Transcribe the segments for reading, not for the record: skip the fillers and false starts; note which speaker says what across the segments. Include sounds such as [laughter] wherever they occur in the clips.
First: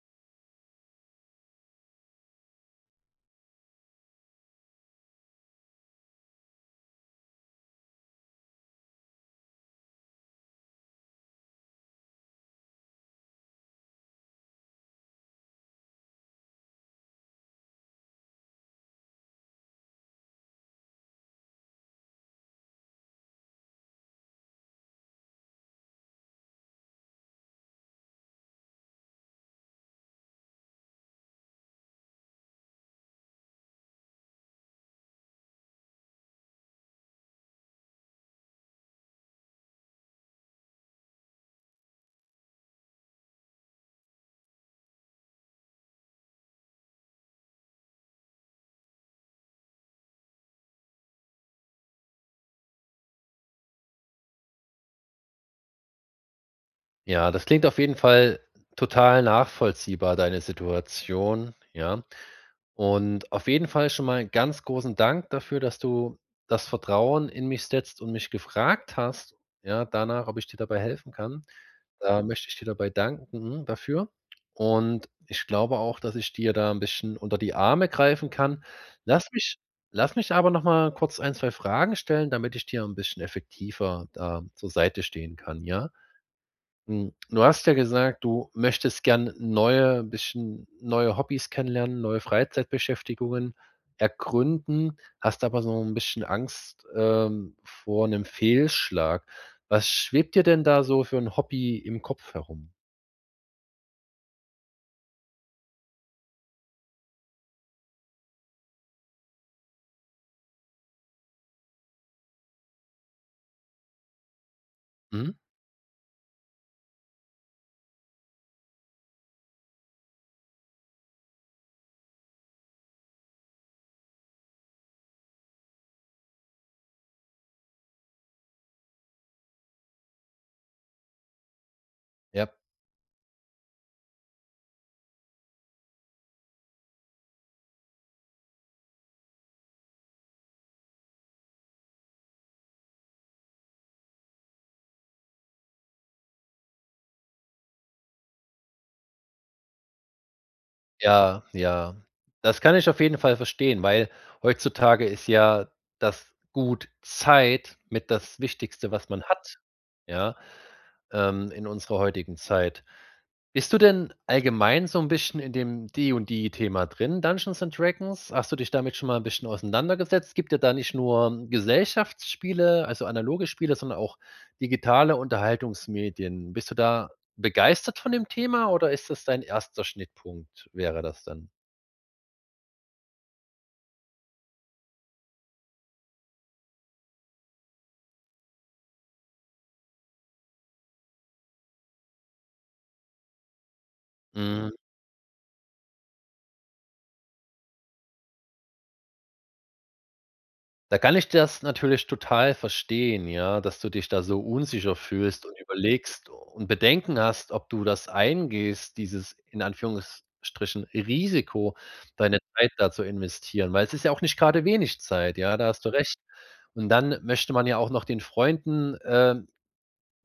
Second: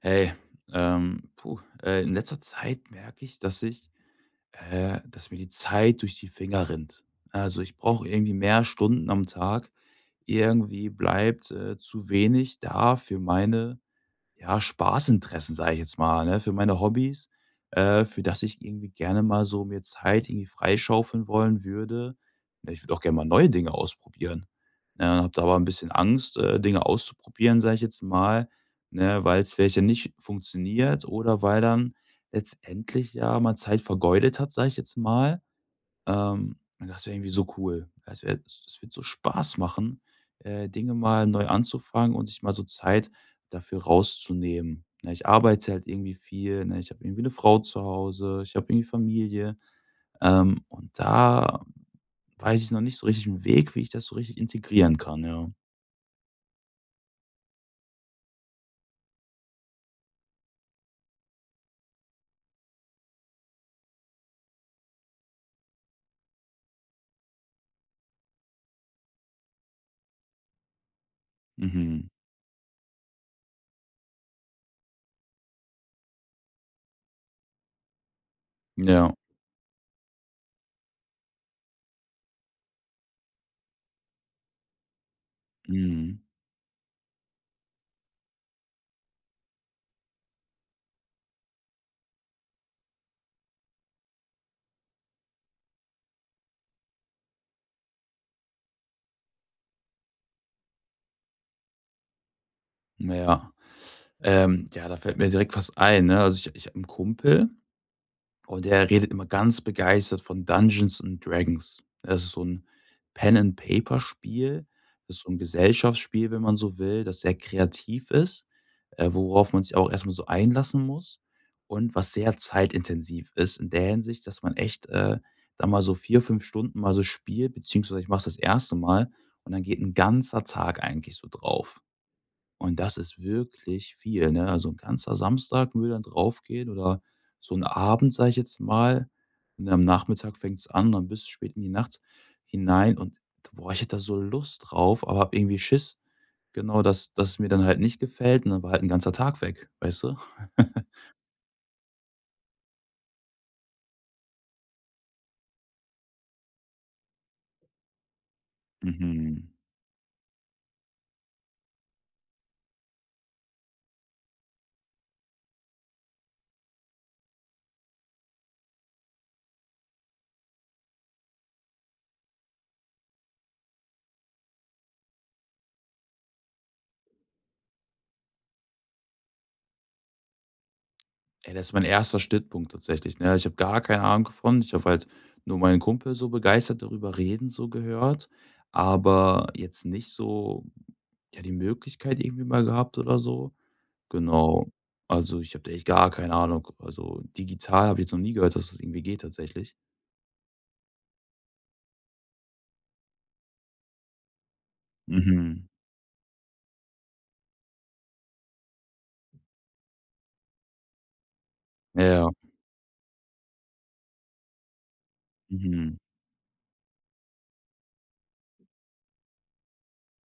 Speaker 1: Hey, in letzter Zeit merke ich, dass mir die Zeit durch die Finger rinnt. Also ich brauche irgendwie mehr Stunden am Tag. Irgendwie bleibt zu wenig da für meine ja, Spaßinteressen, sage ich jetzt mal, ne, für meine Hobbys, für das ich irgendwie gerne mal so mir Zeit irgendwie freischaufeln wollen würde. Ne, ich würde auch gerne mal neue Dinge ausprobieren. Ne, und habe da aber ein bisschen Angst, Dinge auszuprobieren, sage ich jetzt mal, ne, weil es vielleicht ja nicht funktioniert oder weil dann letztendlich ja man Zeit vergeudet hat, sage ich jetzt mal, und das wäre irgendwie so cool. Das wird so Spaß machen, Dinge mal neu anzufangen und sich mal so Zeit dafür rauszunehmen. Ne, ich arbeite halt irgendwie viel, ne? Ich habe irgendwie eine Frau zu Hause, ich habe irgendwie Familie, und da weiß ich noch nicht so richtig einen Weg, wie ich das so richtig integrieren kann, ja.
Speaker 2: Ja, das klingt auf jeden Fall total nachvollziehbar, deine Situation, ja. Und auf jeden Fall schon mal ganz großen Dank dafür, dass du das Vertrauen in mich setzt und mich gefragt hast, ja, danach, ob ich dir dabei helfen kann.
Speaker 1: Mhm.
Speaker 2: Da möchte ich dir dabei danken dafür. Und ich glaube auch, dass ich dir da ein bisschen unter die Arme greifen kann.
Speaker 1: Ja.
Speaker 2: Lass mich lass mich aber noch mal kurz ein 2 Fragen stellen, damit ich dir ein bisschen effektiver da zur Seite stehen kann, ja?
Speaker 1: Mhm.
Speaker 2: Du hast ja gesagt, du möchtest gern neue ein bisschen neue Hobbys kennenlernen, neue Freizeitbeschäftigungen ergründen, hast aber so ein bisschen Angst, vor einem Fehlschlag. Was schwebt dir denn da so für ein Hobby im Kopf herum?
Speaker 1: Ja. Ja, da fällt mir direkt was ein, ne? Also, ich habe 'n Kumpel. Und er redet immer ganz begeistert von Dungeons & and Dragons. Das ist so ein Pen-and-Paper-Spiel, das ist so
Speaker 2: Mhm.
Speaker 1: ein Gesellschaftsspiel, wenn man so will, das sehr kreativ ist, worauf man sich auch erstmal so einlassen muss und was sehr zeitintensiv ist in der Hinsicht, dass man echt, da mal so 4 5 Stunden mal so spielt, beziehungsweise ich mache es das erste Mal und dann geht ein ganzer Tag eigentlich so drauf.
Speaker 2: Ja.
Speaker 1: Und das ist wirklich viel, ne? Also, ein ganzer Samstag würde dann draufgehen oder so ein Abend, sage ich jetzt mal. Und am Nachmittag fängt's an, dann bis spät in die Nacht hinein und, boah, ich hätte da so Lust drauf, aber hab irgendwie Schiss, genau, dass mir dann halt nicht gefällt und dann war halt ein ganzer Tag weg, weißt du? [laughs]
Speaker 2: Ja, ja. Das kann ich auf jeden Fall verstehen, weil heutzutage ist ja das Gut Zeit mit das Wichtigste, was man
Speaker 1: Mhm.
Speaker 2: hat, ja, in unserer heutigen Zeit. Bist du denn allgemein so ein bisschen in dem D und D&D-Thema drin, Dungeons& and Dragons? Hast du dich damit schon mal ein bisschen auseinandergesetzt? Gibt ja da nicht nur Gesellschaftsspiele, also analoge Spiele, sondern auch digitale Unterhaltungsmedien. Bist du da begeistert von dem Thema oder ist das dein erster Schnittpunkt wäre das dann?
Speaker 1: Ey, das ist mein erster Schnittpunkt tatsächlich, ne? Ich habe gar keine Ahnung davon. Ich habe halt nur meinen Kumpel so begeistert darüber reden so gehört, aber jetzt nicht so, ja, die Möglichkeit irgendwie mal gehabt oder so. Genau. Also, ich habe da echt gar keine Ahnung. Also, digital habe ich jetzt noch nie gehört, dass das irgendwie geht tatsächlich.
Speaker 2: Da kann ich das natürlich total verstehen, ja, dass du dich da so unsicher fühlst und
Speaker 1: Mhm.
Speaker 2: überlegst und Bedenken hast, ob du das eingehst, dieses in Anführungsstrichen Risiko,
Speaker 1: Ja, ja.
Speaker 2: deine Zeit da zu investieren, weil es ist ja auch nicht gerade wenig Zeit, ja, da hast du
Speaker 1: Mhm.
Speaker 2: recht. Und dann möchte man ja auch noch den Freunden,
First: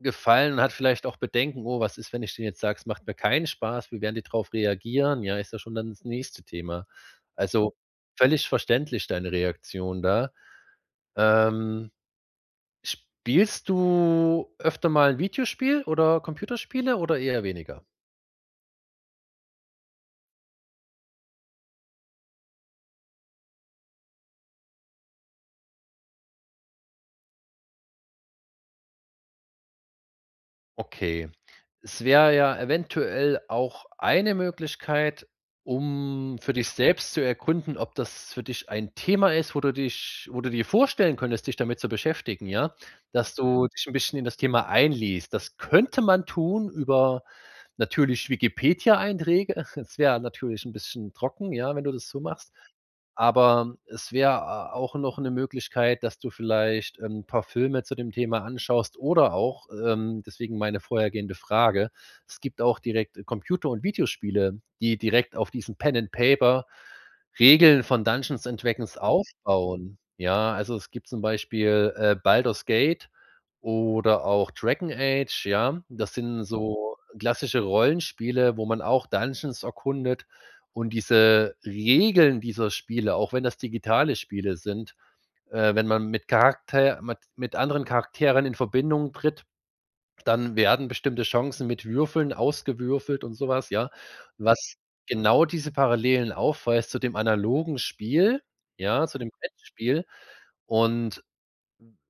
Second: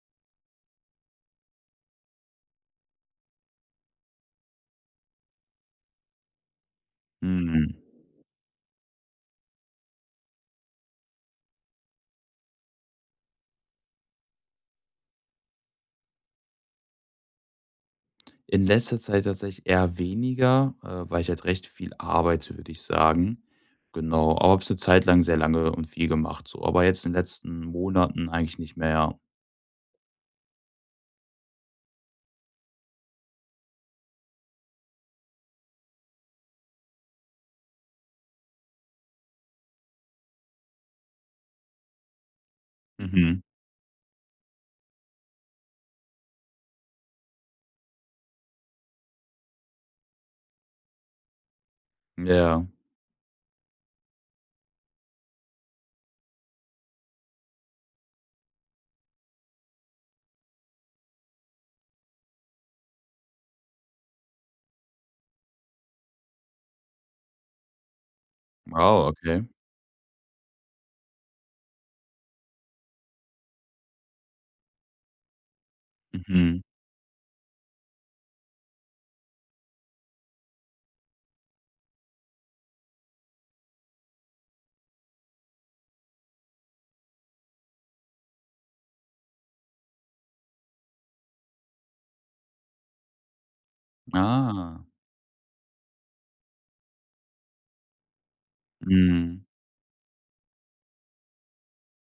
Speaker 2: gefallen und hat vielleicht auch Bedenken: „Oh, was ist, wenn ich denen jetzt sage, es macht mir keinen Spaß? Wie werden die darauf reagieren?" Ja, ist ja schon dann das nächste Thema.
Speaker 1: Mhm.
Speaker 2: Also, völlig verständlich deine Reaktion da. Ähm, Spielst du öfter mal 'n Videospiel oder Computerspiele oder eher weniger?
Speaker 1: In letzter Zeit tatsächlich eher weniger, weil ich halt recht viel arbeite, würde ich sagen. Genau, aber habe es eine Zeit lang sehr lange und viel gemacht so, aber jetzt in den letzten Monaten eigentlich nicht mehr, ja.
Speaker 2: Okay. Es wäre ja eventuell auch eine Möglichkeit, um für dich selbst zu erkunden, ob das für dich ein Thema ist, wo du dir vorstellen könntest, dich damit zu beschäftigen, ja? Dass
Speaker 1: Mhm.
Speaker 2: du dich 'n bisschen in das Thema einliest. Das könnte man tun über natürlich Wikipedia-Einträge. [laughs] Es wäre natürlich 'n bisschen trocken, ja, wenn du das so
Speaker 1: Ja.
Speaker 2: machst.
Speaker 1: Ja.
Speaker 2: Aber es wäre auch noch eine Möglichkeit, dass du vielleicht, 'n paar Filme zu dem Thema anschaust oder auch, deswegen meine vorhergehende Frage, es gibt auch direkt Computer und Videospiele, die direkt auf diesen Pen and Paper Regeln von Dungeons& and Dragons
Speaker 1: Wow, okay.
Speaker 2: aufbauen. Ja, also, es gibt zum Beispiel, Baldur's Gate oder auch Dragon Age, ja? Das sind
Speaker 1: Mhm.
Speaker 2: so klassische Rollenspiele, wo man auch Dungeons erkundet und diese Regeln dieser Spiele, auch wenn das digitale Spiele sind, wenn man mit anderen Charakteren in Verbindung tritt, dann werden bestimmte Chancen mit Würfeln ausgewürfelt und sowas, ja? Was
Speaker 1: Ah.
Speaker 2: genau diese Parallelen aufweist zu dem analogen Spiel, ja, zu dem
Speaker 1: Mhm.
Speaker 2: Brettspiel und,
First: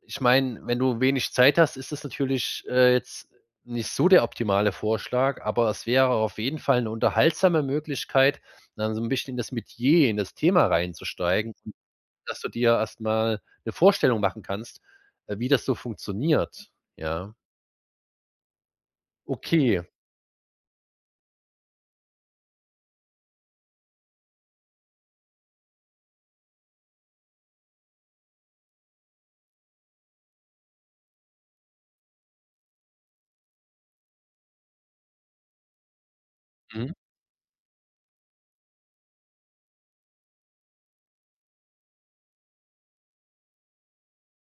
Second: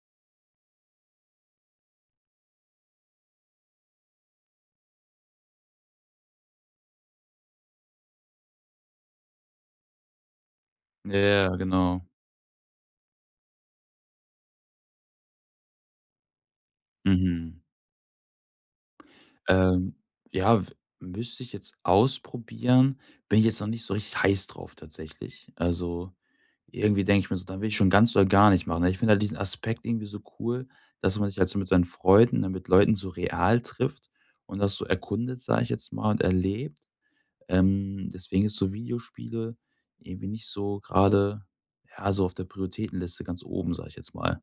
Speaker 2: ich meine, wenn du wenig Zeit hast, ist es natürlich, jetzt nicht so der optimale Vorschlag, aber es wäre auf jeden Fall eine unterhaltsame Möglichkeit, dann so ein bisschen in das Metier, in das Thema
Speaker 1: Ja,
Speaker 2: reinzusteigen
Speaker 1: ja,
Speaker 2: und
Speaker 1: genau.
Speaker 2: dass du dir erstmal eine Vorstellung machen kannst, wie das so funktioniert, ja.
Speaker 1: Mhm.
Speaker 2: Okay.
Speaker 1: Ähm, ja, w müsste ich jetzt ausprobieren, bin ich jetzt noch nicht so richtig heiß drauf tatsächlich. Also irgendwie denke ich mir so: „Dann will ich schon ganz oder gar nicht machen“, ne? Ich finde halt diesen Aspekt irgendwie so cool, dass man sich halt so mit seinen Freunden, ne, mit Leuten so real trifft und das so erkundet, sage ich jetzt mal, und erlebt.
Speaker 2: Mhm.
Speaker 1: Deswegen ist so Videospiele irgendwie nicht so gerade, ja, so auf der Prioritätenliste ganz oben, sage ich jetzt mal.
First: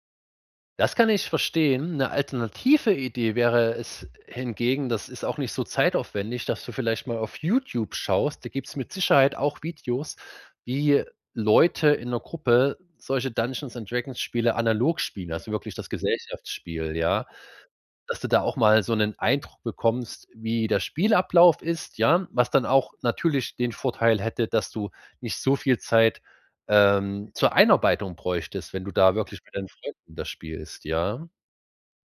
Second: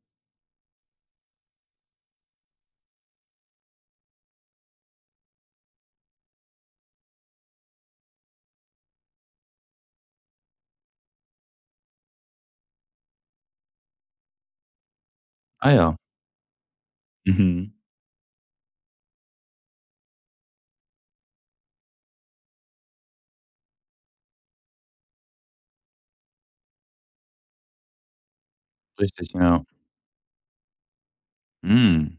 Speaker 2: Das kann ich verstehen. Eine alternative Idee wäre es hingegen das ist auch nicht so zeitaufwendig, dass du vielleicht mal auf YouTube schaust. Da gibt es mit Sicherheit auch Videos, wie Leute in einer Gruppe solche Dungeons& and Dragons Spiele analog spielen, also
Speaker 1: Ah
Speaker 2: wirklich das
Speaker 1: ja,
Speaker 2: Gesellschaftsspiel, ja?
Speaker 1: mhm,
Speaker 2: Dass du da auch mal so einen Eindruck bekommst, wie der Spielablauf ist, ja? Was dann auch natürlich den Vorteil hätte, dass du nicht so viel Zeit, zur Einarbeitung bräuchtest, wenn du da
Speaker 1: richtig,
Speaker 2: wirklich mit
Speaker 1: ja.
Speaker 2: deinen Freunden das spielst, ja?
Speaker 1: Hm,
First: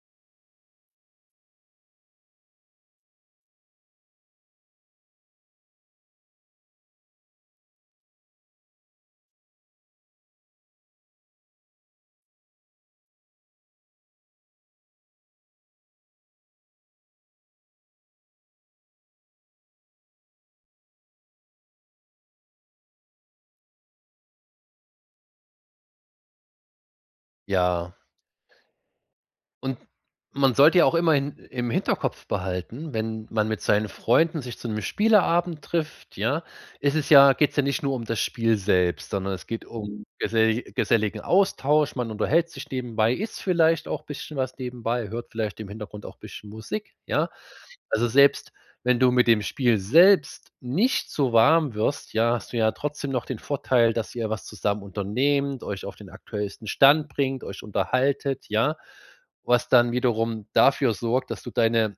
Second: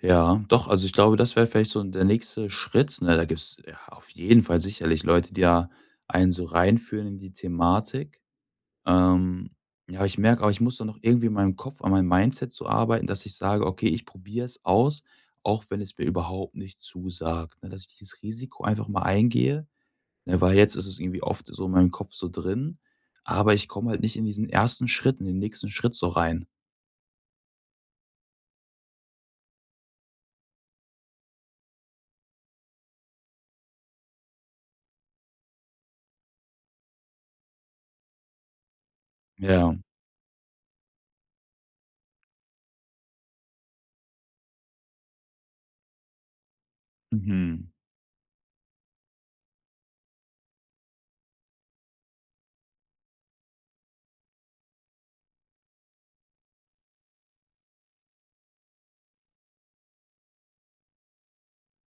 Speaker 1: ja, doch, also ich glaube, das wäre vielleicht so der nächste Schritt, ne? Da gibt's ja auf jeden Fall sicherlich Leute, die da einen so reinführen in die Thematik. Ähm, ja, aber ich merke auch, ich muss da noch irgendwie in meinem Kopf an meinem Mindset zu arbeiten, dass ich sage: „Okay, ich probiere es aus, auch wenn es mir überhaupt nicht zusagt“, ne? Dass ich dieses Risiko einfach mal eingehe, ne, weil jetzt ist es irgendwie oft so in meinem Kopf so drin, aber ich komme halt nicht in diesen ersten Schritt, in den nächsten Schritt so rein.
Speaker 2: Ja. Und man sollte ja auch immer im Hinterkopf behalten, wenn man mit seinen Freunden sich zu einem Spieleabend trifft, ja, ist es ja geht's ja nicht nur um das Spiel selbst, sondern es geht
Speaker 1: Ja,
Speaker 2: um geselligen Austausch. Man unterhält sich nebenbei, isst vielleicht auch bisschen was nebenbei, hört vielleicht im Hintergrund auch bisschen Musik, ja?
Speaker 1: mhm,
Speaker 2: Also, selbst wenn du mit dem Spiel selbst nicht so warm wirst, ja, hast du ja trotzdem noch den Vorteil, dass ihr was zusammen unternehmt, euch auf den aktuellsten Stand bringt, euch unterhaltet, ja? Was dann wiederum dafür sorgt, dass du deine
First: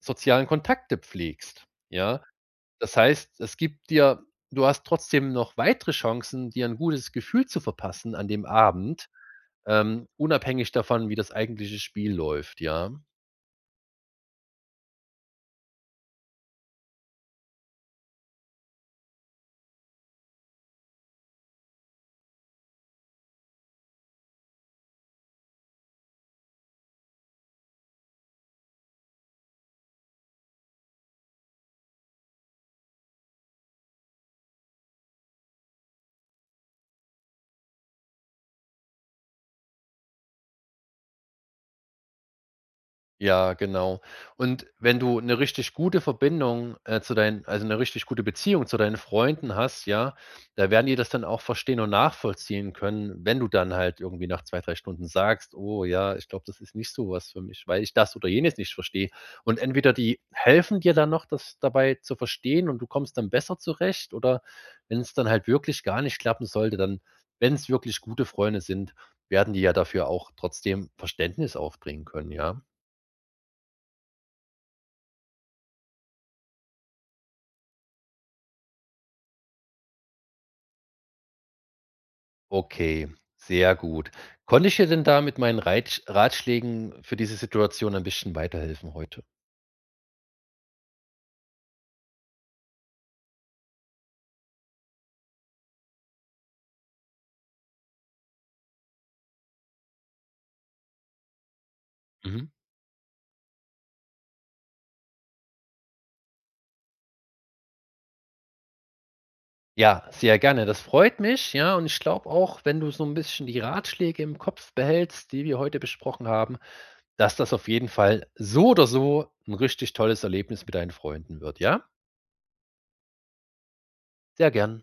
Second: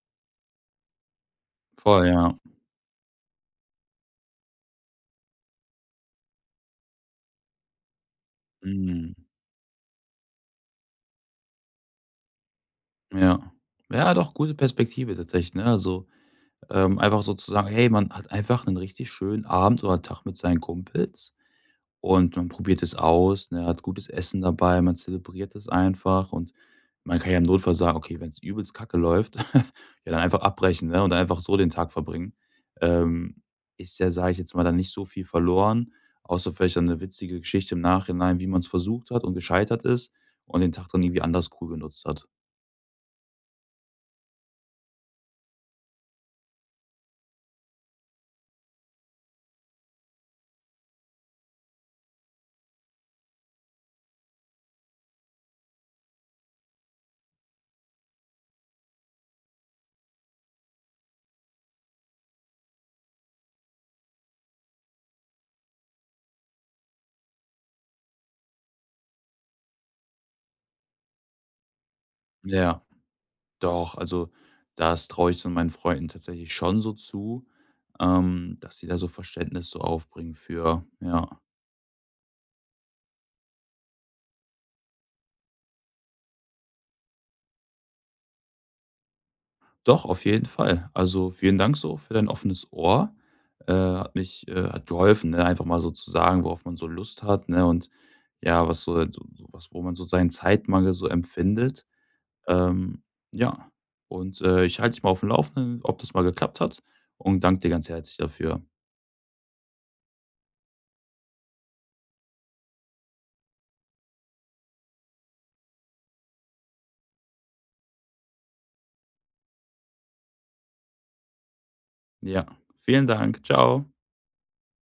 Speaker 2: sozialen Kontakte pflegst,
Speaker 1: voll,
Speaker 2: ja?
Speaker 1: ja.
Speaker 2: Das heißt, es gibt dir du hast trotzdem noch weitere Chancen, dir ein gutes Gefühl zu verpassen an dem Abend,
Speaker 1: Mhm,
Speaker 2: unabhängig davon, wie das eigentliche Spiel läuft, ja?
Speaker 1: ja. Ja, doch, gute Perspektive tatsächlich, ne? Also, einfach so zu sagen: „Hey, man hat einfach einen richtig schönen Abend oder Tag mit seinen Kumpels.“ Und man probiert es aus, ne, hat gutes Essen dabei, man zelebriert es einfach und man kann ja im Notfall sagen: „Okay, wenn es übelst kacke läuft, [laughs] ja, dann einfach abbrechen, ne, und einfach so den Tag verbringen.“ Ähm, ist ja, sage ich jetzt mal, dann nicht so viel verloren, außer vielleicht dann 'ne witzige Geschichte im Nachhinein, wie man es versucht hat und gescheitert ist und den Tag dann irgendwie anders cool genutzt hat.
Speaker 2: Ja, genau. Und wenn du eine richtig gute Verbindung, zu deinen also eine richtig gute Beziehung zu deinen Freunden hast, ja, da werden die das dann auch verstehen und nachvollziehen können, wenn du dann halt irgendwie nach 2 3 Stunden sagst: „Oh ja, ich glaube, das ist nicht so was für mich, weil ich das oder jenes nicht verstehe." Und entweder die helfen dir dann noch, das dabei zu verstehen und du kommst dann besser zurecht oder wenn es dann halt wirklich gar nicht klappen sollte, dann wenn es wirklich gute Freunde sind, werden die ja dafür auch trotzdem Verständnis aufbringen können, ja?
Speaker 1: Ja, doch, also, das traue ich dann meinen Freunden tatsächlich schon so zu, dass sie da so Verständnis so aufbringen für, ja.
Speaker 2: Okay, sehr gut. Konnte ich dir denn da mit meinen Reitsch Ratschlägen für diese Situation ein bisschen weiterhelfen heute?
Speaker 1: Doch, auf jeden Fall. Also, vielen Dank so für dein offenes Ohr. Hat geholfen, ne, einfach mal so zu sagen, worauf man so Lust hat, ne, und ja, was so so so was wo man so seinen Zeitmangel so empfindet.
Speaker 2: Mhm.
Speaker 1: Ähm, ja, und, ich halte dich mal auf dem Laufenden, ob das mal geklappt hat und danke dir ganz herzlich dafür.
Speaker 2: Ja, sehr gerne. Das freut mich, ja, und ich glaube auch, wenn du so ein bisschen die Ratschläge im Kopf behältst, die wir heute besprochen haben, dass das auf jeden Fall so oder so ein richtig tolles Erlebnis mit deinen Freunden wird, ja?
Speaker 1: Ja, vielen Dank. Ciao.
Speaker 2: Sehr gern.